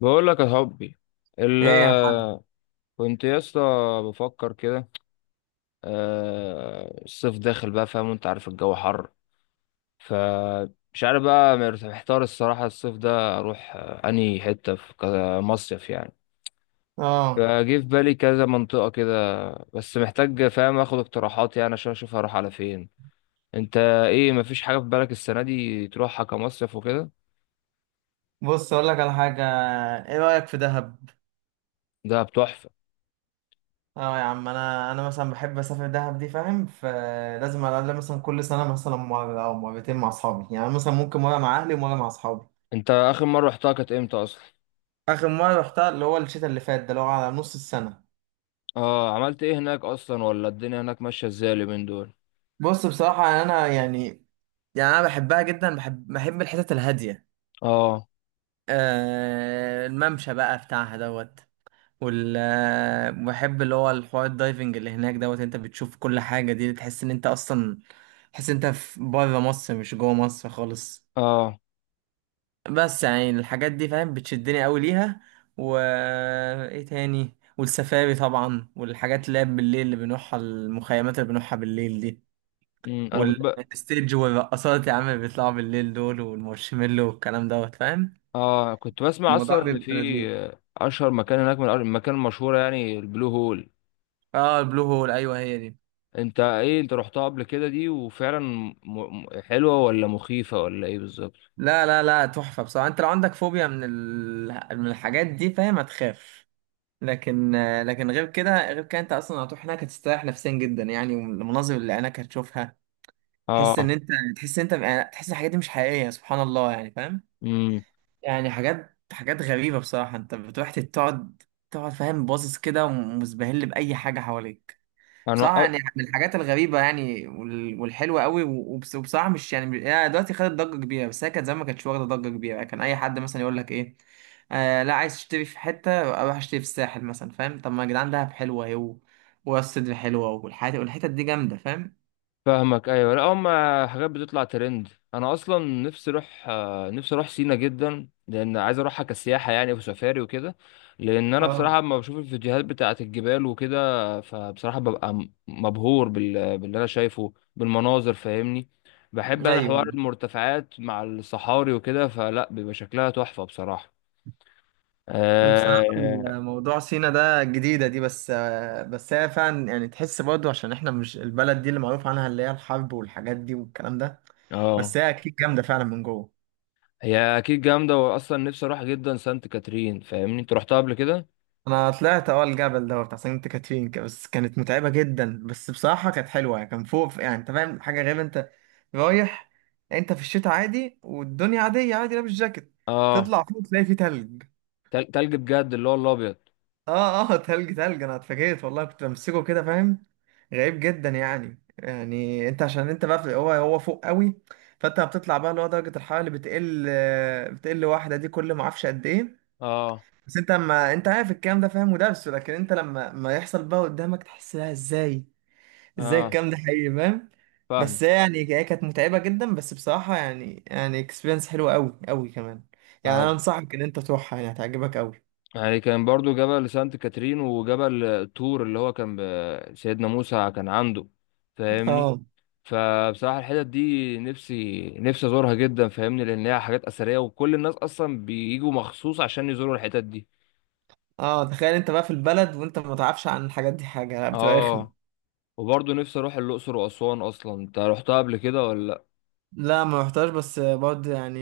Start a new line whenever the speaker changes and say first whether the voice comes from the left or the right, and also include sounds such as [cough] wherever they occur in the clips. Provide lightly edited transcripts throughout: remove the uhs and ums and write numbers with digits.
left: بقول لك يا حبي. ال
right: ايه يا معلم.
left: كنت يا اسطى بفكر كده. الصيف داخل بقى، فاهم؟ وانت عارف الجو حر. فمش عارف بقى، محتار الصراحة. الصيف ده اروح انهي حتة، في كذا مصيف يعني.
right: اه.
left: فجه في بالي كذا منطقة كده. بس محتاج، فاهم، اخد اقتراحات يعني عشان اشوف هروح على فين. انت ايه؟ مفيش حاجة في بالك السنة دي تروحها كمصيف وكده؟
right: بص اقول لك على حاجه. ايه رايك في دهب؟
left: ده بتحفة.
right: اه يا عم، انا مثلا بحب اسافر دهب دي، فاهم؟ فلازم على الاقل مثلا كل سنه مثلا مره او مرتين مع اصحابي، يعني مثلا ممكن مره مع اهلي ومره مع اصحابي.
left: انت اخر مرة رحتها كانت امتى اصلا؟
right: اخر مره رحتها اللي هو الشتاء اللي فات ده، اللي هو على نص السنه.
left: اه، عملت ايه هناك اصلا، ولا الدنيا هناك ماشيه ازاي اليومين دول؟
right: بص بصراحه يعني انا يعني، يعني انا بحبها جدا، بحب الحتت الهاديه.
left: اه،
right: آه، الممشى بقى بتاعها دوت، وال بحب اللي هو الحوار الدايفنج اللي هناك دوت. انت بتشوف كل حاجة دي تحس ان انت اصلا تحس ان انت في بره مصر مش جوه مصر خالص.
left: اه.
right: بس يعني الحاجات دي فاهم بتشدني قوي ليها. و ايه تاني؟ والسفاري طبعا، والحاجات اللي هي بالليل اللي بنروحها، المخيمات اللي بنروحها بالليل دي،
left: انا كنت ب...
right: والستيج والرقصات يا عم اللي بيطلعوا بالليل دول، والمارشميلو والكلام دوت فاهم.
left: اه، كنت بسمع اصلا
right: الموضوع
left: ان
right: بيبقى
left: في
right: لذيذ.
left: اشهر مكان هناك من المكان المشهوره يعني، البلو هول.
right: اه، البلو هول، ايوه هي دي.
left: انت ايه، انت رحتها قبل كده دي؟ وفعلا حلوه ولا مخيفه ولا ايه بالظبط؟
right: لا لا لا، تحفة بصراحة. انت لو عندك فوبيا من من الحاجات دي فاهم هتخاف. لكن، لكن غير كده، غير كده انت اصلا هتروح هناك هتستريح نفسيا جدا يعني، والمناظر اللي عينك هتشوفها تحس
left: اه.
right: ان انت، تحس ان انت يعني تحس الحاجات دي مش حقيقية، سبحان الله، يعني فاهم.
left: امم
right: يعني حاجات غريبة بصراحة. انت بتروح تقعد، تقعد فاهم باصص كده ومزبهل بأي حاجة حواليك.
left: انا
right: بصراحة يعني من الحاجات الغريبة يعني، والحلوة قوي. وبس- وبصراحة مش يعني مش- هي دلوقتي خدت ضجة كبيرة، بس هي كانت زمان ما كانتش واخدة ضجة كبيرة، يعني كان أي حد مثلا يقول لك إيه، آه لا، عايز تشتري في حتة، أروح أشتري في الساحل مثلا، فاهم؟ طب ما يا جدعان دهب حلوة أهي، وراس سدر حلوة، والحتت دي جامدة فاهم.
left: فاهمك، ايوه، لا هم حاجات بتطلع ترند. انا اصلا نفسي اروح، نفسي اروح سينا جدا، لان عايز اروحها كسياحه يعني، وسفاري وكده. لان انا بصراحه
right: اه،
left: لما بشوف الفيديوهات بتاعه الجبال وكده، فبصراحه ببقى مبهور باللي انا شايفه بالمناظر، فاهمني؟ بحب انا حوار
right: ايوه.
left: المرتفعات مع الصحاري وكده، فلا بيبقى شكلها تحفه بصراحه.
right: بصراحة
left: اه.
right: الموضوع سينا ده جديدة دي، بس بس هي فعلا يعني تحس برضو عشان احنا مش البلد دي اللي معروف عنها اللي هي الحرب والحاجات دي والكلام ده. بس
left: آه.
right: هي اكيد جامدة فعلا من جوه.
left: هي اكيد جامده، واصلا نفسي اروح جدا سانت كاترين، فاهمني؟ انت رحتها قبل كده؟
right: انا طلعت اه الجبل ده بتاع سانت كاترين كده، بس كانت متعبه جدا، بس بصراحه كانت حلوه، يعني كان فوق يعني انت فاهم حاجه غريبه. انت رايح، انت في الشتاء عادي والدنيا عاديه، عادي لابس جاكيت،
left: اه،
right: تطلع فوق تلاقي فيه تلج.
left: تلج بجد، اللي هو الابيض؟
right: اه اه [laughs] تلج، تلج، انا اتفاجئت والله، كنت بمسكه كده فاهم. غريب جدا يعني، يعني انت عشان انت بقى في هو فوق قوي، فانت بتطلع بقى اللي هو درجه الحراره اللي بتقل، بتقل واحده دي كل ما اعرفش قد ايه.
left: اه،
right: بس انت ما انت عارف الكلام ده فاهم ودرسه، لكن انت لما ما يحصل بقى قدامك تحس لها ازاي، ازاي
left: اه،
right: الكلام ده حقيقي فاهم.
left: فاهم.
right: بس هي يعني هي كانت متعبة جدا، بس بصراحة يعني، يعني اكسبيرينس حلوة قوي قوي كمان. يعني انا
left: انا
right: انصحك ان انت تروحها، يعني هتعجبك قوي.
left: يعني كان برضو جبل سانت كاترين وجبل طور، اللي هو كان سيدنا موسى كان عنده، فاهمني؟
right: اه
left: فبصراحة الحتت دي نفسي نفسي ازورها جدا، فاهمني؟ لان هي حاجات اثرية، وكل الناس اصلا بيجوا مخصوص عشان يزوروا الحتت دي.
right: اه. تخيل انت بقى في البلد وانت ما تعرفش عن الحاجات دي حاجة، لا بتبقى
left: اه.
right: رخمة.
left: وبرضو نفسي اروح الاقصر واسوان اصلا. انت رحتها قبل كده ولا لا؟
right: لا ما رحتهاش، بس برضه يعني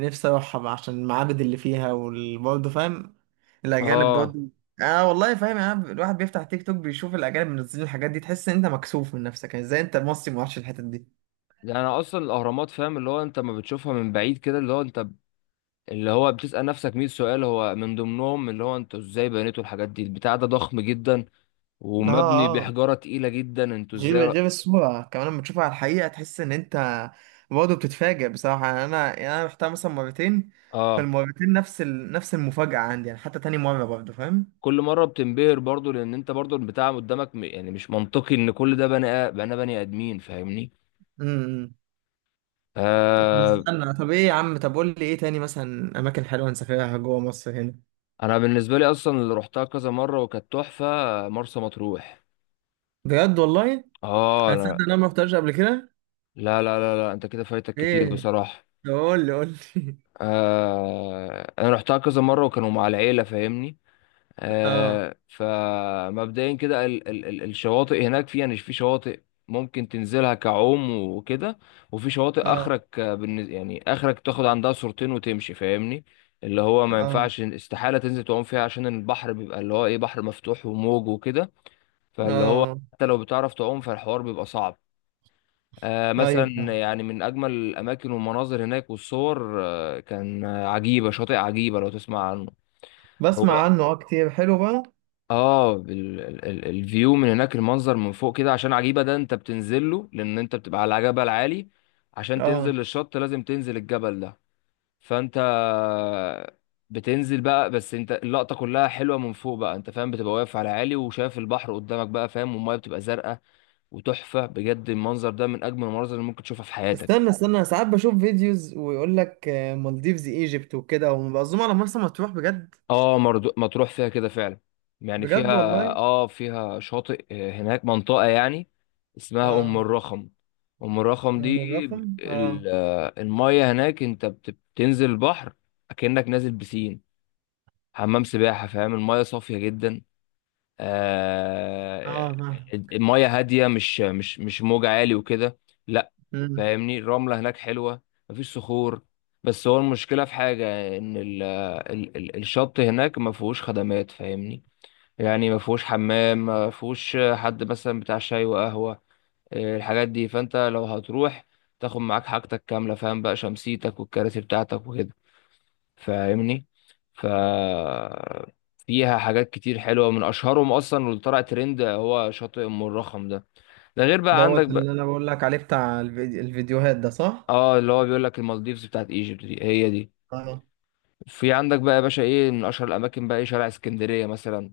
right: نفسي اروحها عشان المعابد اللي فيها، وبرضه فاهم الاجانب
left: اه.
right: برضه. اه والله، فاهم يعني الواحد بيفتح تيك توك بيشوف الاجانب منزلين الحاجات دي، تحس ان انت مكسوف من نفسك يعني، ازاي انت مصري ما رحتش الحتت دي.
left: يعني اصلا الاهرامات، فاهم؟ اللي هو انت ما بتشوفها من بعيد كده، اللي هو انت اللي هو بتسأل نفسك 100 سؤال، هو من ضمنهم اللي هو انتوا ازاي بنيتوا الحاجات دي؟ البتاع ده ضخم جدا،
right: اه
left: ومبني
right: اه.
left: بحجارة تقيلة جدا، انتوا
right: غير
left: ازاي ر...
right: غير الصورة كمان لما تشوفها على الحقيقة تحس ان انت برضه بتتفاجئ بصراحة، يعني انا، يعني انا رحتها مثلا مرتين.
left: اه،
right: فالمرتين نفس نفس المفاجأة عندي، يعني حتى تاني مرة برضه
left: كل مرة بتنبهر برضو، لان انت برضو البتاع قدامك م... يعني مش منطقي ان كل ده بني آ- بني بني ادمين، فاهمني؟
right: فاهم. طب
left: آه
right: استنى، طب ايه يا عم، طب قول لي ايه تاني مثلا اماكن حلوه نسافرها جوه مصر هنا؟
left: انا بالنسبة لي اصلا اللي روحتها كذا مرة وكانت تحفة، مرسى مطروح.
right: بجد والله،
left: اه،
right: انا صدق إن
left: لا،
right: انا ما رحتش قبل كده.
left: لا، لا، لا، لا. انت كده فايتك كتير
right: ايه؟
left: بصراحة.
right: طب قول لي، قول لي.
left: انا روحتها كذا مرة وكانوا مع العيلة، فاهمني؟
right: [laughs] اه
left: فمبدئيا كده ال ال ال الشواطئ هناك فيها، يعني في شواطئ ممكن تنزلها كعوم وكده، وفي شواطئ
right: اه.
left: اخرك، يعني اخرك تاخد عندها صورتين وتمشي، فاهمني؟ اللي هو ما
right: اه
left: ينفعش، استحالة تنزل تعوم فيها عشان البحر بيبقى اللي هو ايه، بحر مفتوح وموج وكده. فاللي هو
right: اه.
left: حتى لو بتعرف تعوم فالحوار بيبقى صعب. مثلا،
right: ايوه فاهم.
left: يعني من اجمل الاماكن والمناظر هناك والصور كان، عجيبة، شاطئ عجيبة لو تسمع عنه. هو
right: بسمع عنه اه كتير، حلو بقى.
left: اه الفيو من هناك، المنظر من فوق كده، عشان عجيبة ده انت بتنزل له، لان انت بتبقى على جبل عالي. عشان تنزل
right: اه.
left: للشط لازم تنزل الجبل ده. فانت بتنزل بقى، بس انت اللقطة كلها حلوة من فوق بقى، انت فاهم؟ بتبقى واقف على عالي وشايف البحر قدامك بقى، فاهم؟ والمية بتبقى زرقاء وتحفة. بجد المنظر ده من اجمل المناظر اللي ممكن تشوفها في
right: استنى
left: حياتك.
right: استنى، ساعات بشوف فيديوز ويقول لك آه، مالديفز ايجيبت وكده، ومبقى على مرسى مطروح بجد؟
left: اه، مرضو... مطروح فيها كده فعلا، يعني فيها.
right: بجد والله.
left: اه، فيها شاطئ، هناك منطقة يعني اسمها أم
right: اه.
left: الرخم. أم الرخم دي
right: أم الرقم اه.
left: ال... آه، المية هناك، انت بتنزل البحر، أكنك نازل بسين، حمام سباحة، فاهم؟ المية صافية جدا، آه...
right: اه
left: المية هادية، مش موج عالي وكده، لا.
right: فاهم.
left: فاهمني؟ الرملة هناك حلوة، مفيش صخور. بس هو المشكلة في حاجة، إن ال ال ال الشط هناك ما فيهوش خدمات، فاهمني؟ يعني ما فيهوش حمام، ما فيهوش حد مثلا بتاع شاي وقهوة، إيه الحاجات دي. فأنت لو هتروح تاخد معاك حاجتك كاملة، فاهم؟ بقى شمسيتك والكراسي بتاعتك وكده، فاهمني؟ ف فيها حاجات كتير حلوة، من أشهرهم أصلا واللي طلع ترند هو شاطئ أم الرخم ده. ده غير بقى عندك
right: دوت اللي
left: بقى.
right: انا بقول لك عليه بتاع الفيديو، الفيديوهات ده صح؟
left: اه، اللي هو بيقول لك المالديفز بتاعت ايجيبت، دي هي دي.
right: اه.
left: في عندك بقى يا باشا ايه، من اشهر الاماكن بقى ايه، شارع اسكندريه مثلا.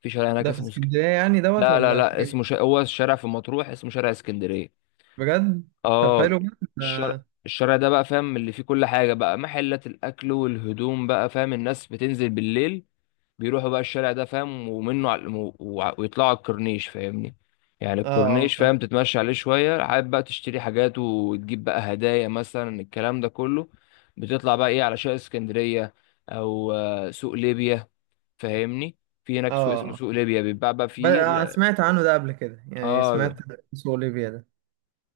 left: في شارع هناك
right: ده في
left: اسمه سك...
right: اسكندرية يعني دوت،
left: لا، لا،
right: ولا
left: لا، اسمه
right: فين؟
left: ش... هو الشارع في مطروح اسمه شارع اسكندريه.
right: بجد؟ طب
left: اه،
right: حلو بقى
left: الشارع،
right: ده-
left: الشارع ده بقى، فاهم؟ اللي فيه كل حاجه بقى، محلات الاكل والهدوم بقى، فاهم؟ الناس بتنزل بالليل، بيروحوا بقى الشارع ده، فاهم؟ ومنه على ويطلعوا على الكورنيش، فاهمني؟ يعني
right: اه اه
left: الكورنيش،
right: فاهم.
left: فاهم؟ تتمشى عليه شوية، حابب بقى تشتري حاجات وتجيب بقى هدايا مثلا، الكلام ده كله. بتطلع بقى ايه على شارع اسكندرية، او سوق ليبيا، فاهمني؟ في
right: اه.
left: هناك سوق اسمه
right: آه.
left: سوق ليبيا، بيتباع بقى فيه
right: بقى سمعت عنه ده قبل كده، يعني
left: اه.
right: سمعت اسمه اوليفيا ده.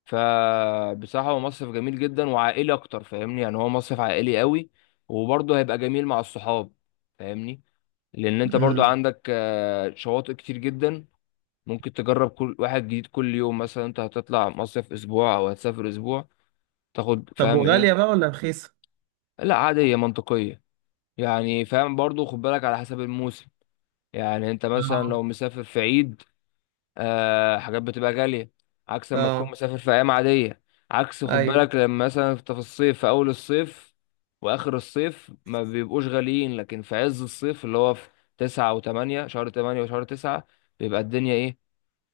left: فبصراحة هو مصيف جميل جدا وعائلي اكتر، فاهمني؟ يعني هو مصيف عائلي قوي، وبرضه هيبقى جميل مع الصحاب، فاهمني؟ لان انت برضه
right: امم.
left: عندك شواطئ كتير جدا، ممكن تجرب كل واحد جديد كل يوم. مثلا انت هتطلع مصيف اسبوع، او هتسافر اسبوع، تاخد
right: طب
left: فاهم ايه.
right: وغالية بقى ولا رخيصة؟
left: لا، عادية منطقية، يعني فاهم؟ برضو خد بالك على حسب الموسم. يعني انت مثلا
right: اه.
left: لو مسافر في عيد، حاجات بتبقى غالية، عكس لما تكون
right: اه.
left: مسافر في ايام عادية. عكس خد
right: ايوه
left: بالك لما مثلا انت في الصيف، في اول الصيف واخر الصيف ما بيبقوش غاليين. لكن في عز الصيف، اللي هو في تسعة وتمانية، شهر 8 وشهر تسعة، بيبقى الدنيا ايه،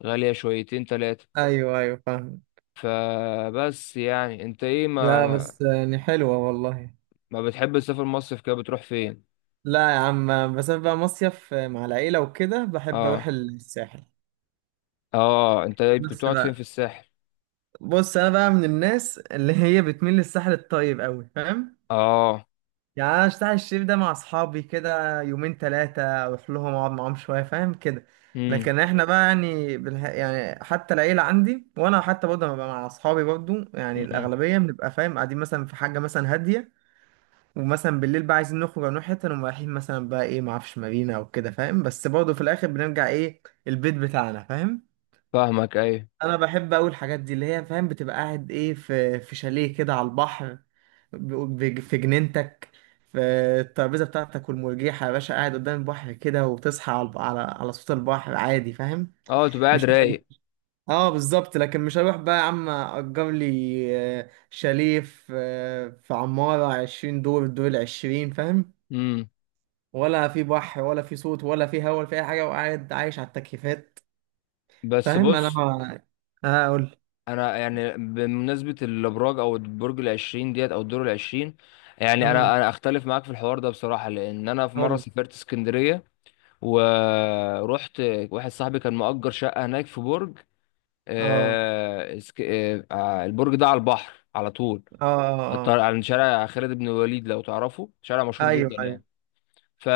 left: غالية شويتين تلاتة.
right: ايوه. ايوه فاهم.
left: فبس يعني انت ايه،
right: لا
left: ما
right: بس يعني حلوة والله.
left: ما بتحب تسافر مصيف كده؟ بتروح فين؟
right: لا يا عم، بس أنا بقى مصيف مع العيلة وكده بحب اروح
left: اه،
right: الساحل.
left: اه، انت ايه، كنت
right: بس
left: بتقعد فين في
right: بقى،
left: الساحل؟
right: بص انا بقى من الناس اللي هي بتميل للساحل الطيب قوي فاهم.
left: اه.
right: يعني انا الساحل الشريف ده مع اصحابي كده يومين ثلاثه اروح لهم اقعد معاهم شويه فاهم كده.
left: امم
right: لكن احنا بقى يعني يعني حتى العيله عندي، وانا حتى برضه لما ببقى مع اصحابي برضه، يعني
left: امم
right: الاغلبيه بنبقى فاهم قاعدين مثلا في حاجه مثلا هاديه. ومثلا بالليل بقى عايزين نخرج أو نروح حته، نقوم رايحين مثلا بقى ايه، معرفش مارينا او كده فاهم، بس برضه في الاخر بنرجع ايه البيت بتاعنا فاهم.
left: فاهمك ايوه.
right: انا بحب اقول الحاجات دي اللي هي فاهم بتبقى قاعد ايه في شاليه كده على البحر، ب- في جنينتك، في الترابيزه بتاعتك والمرجيحه يا باشا، قاعد قدام البحر كده، وتصحى على على على صوت البحر عادي فاهم.
left: اه، تبقى قاعد
right: مش
left: رايق.
right: [laughs] اه بالظبط. لكن مش هروح بقى يا عم اجر لي آه، شاليه في آه، في عماره 20 دور، الدور العشرين فاهم،
left: امم
right: ولا في بحر ولا في صوت ولا في هوا ولا في اي حاجه، وقاعد عايش على التكييفات.
left: بس
right: فاهم انا
left: بص،
right: ما- اه قول.
left: انا يعني بمناسبة الابراج، او البرج العشرين ديت، او الدور العشرين، يعني
right: امم
left: انا اختلف معاك في الحوار ده بصراحة. لان انا في مرة
right: قول.
left: سافرت اسكندرية، ورحت، واحد صاحبي كان مأجر شقة هناك في برج،
right: اه
left: البرج ده على البحر على طول،
right: اه. اه. آه.
left: على شارع خالد بن الوليد لو تعرفه، شارع مشهور
right: ايوه
left: جدا يعني.
right: ايوه.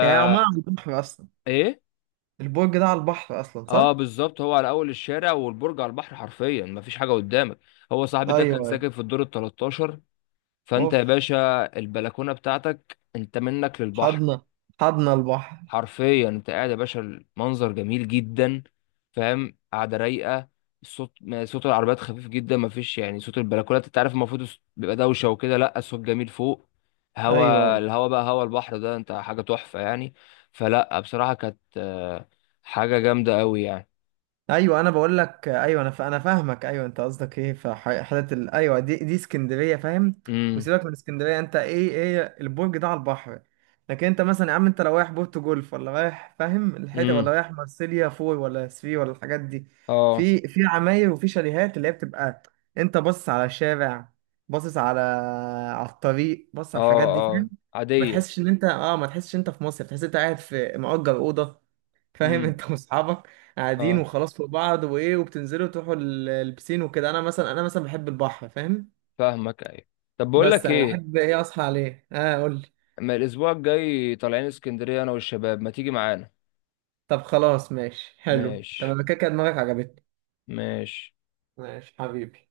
right: يعني عمان على البحر اصلا،
left: ايه،
right: البرج ده على البحر اصلا
left: اه
right: صح؟
left: بالظبط، هو على اول الشارع، والبرج على البحر حرفيا، مفيش حاجه قدامك. هو صاحبي
right: ايوه
left: ده كان
right: ايوه.
left: ساكن في الدور ال 13. فانت يا
right: اوف،
left: باشا البلكونه بتاعتك انت منك للبحر،
right: حضنا، حضنا البحر.
left: حرفيا. انت قاعد يا باشا، المنظر جميل جدا، فاهم؟ قاعده رايقه. الصوت صوت العربيات خفيف جدا، ما فيش يعني. صوت البلكونات انت عارف، المفروض بيبقى دوشه وكده، لا الصوت جميل فوق.
right: ايوه أيوه.
left: الهوا بقى هوا البحر ده انت، حاجه تحفه يعني. فلا بصراحه كانت حاجه جامده قوي يعني.
right: ايوه انا بقول لك ايوه، انا فاهمك ايوه، انت قصدك ايه في حتت ايوه دي دي اسكندريه فاهم.
left: امم،
right: وسيبك من اسكندريه، انت ايه، ايه البرج ده على البحر، لكن انت مثلا يا عم انت لو رايح بورتو جولف، ولا رايح فاهم الحته، ولا
left: امم.
right: رايح مارسيليا فور، ولا سفي، ولا الحاجات دي،
left: اه،
right: في عماير وفي شاليهات اللي هي بتبقى انت باصص على الشارع، باصص على على الطريق، باصص
left: اه،
right: على الحاجات دي
left: اه،
right: فاهم. ما
left: عاديه.
right: تحسش ان انت اه ما تحسش ان انت في مصر، تحس ان انت قاعد في مأجر اوضه فاهم، [laughs]
left: امم،
right: انت واصحابك قاعدين
left: اه،
right: وخلاص فوق بعض، وايه، وبتنزلوا تروحوا البسين وكده. انا مثلا، انا مثلا بحب البحر فاهم.
left: فاهمك ايوه. طب بقول
right: بس
left: لك
right: انا
left: ايه،
right: بحب ايه اصحى عليه. اه قول لي.
left: اما الاسبوع الجاي طالعين اسكندريه انا والشباب، ما تيجي معانا؟
right: طب خلاص ماشي، حلو
left: ماشي،
right: تمام كده، كده دماغك عجبتني.
left: ماشي.
right: ماشي حبيبي.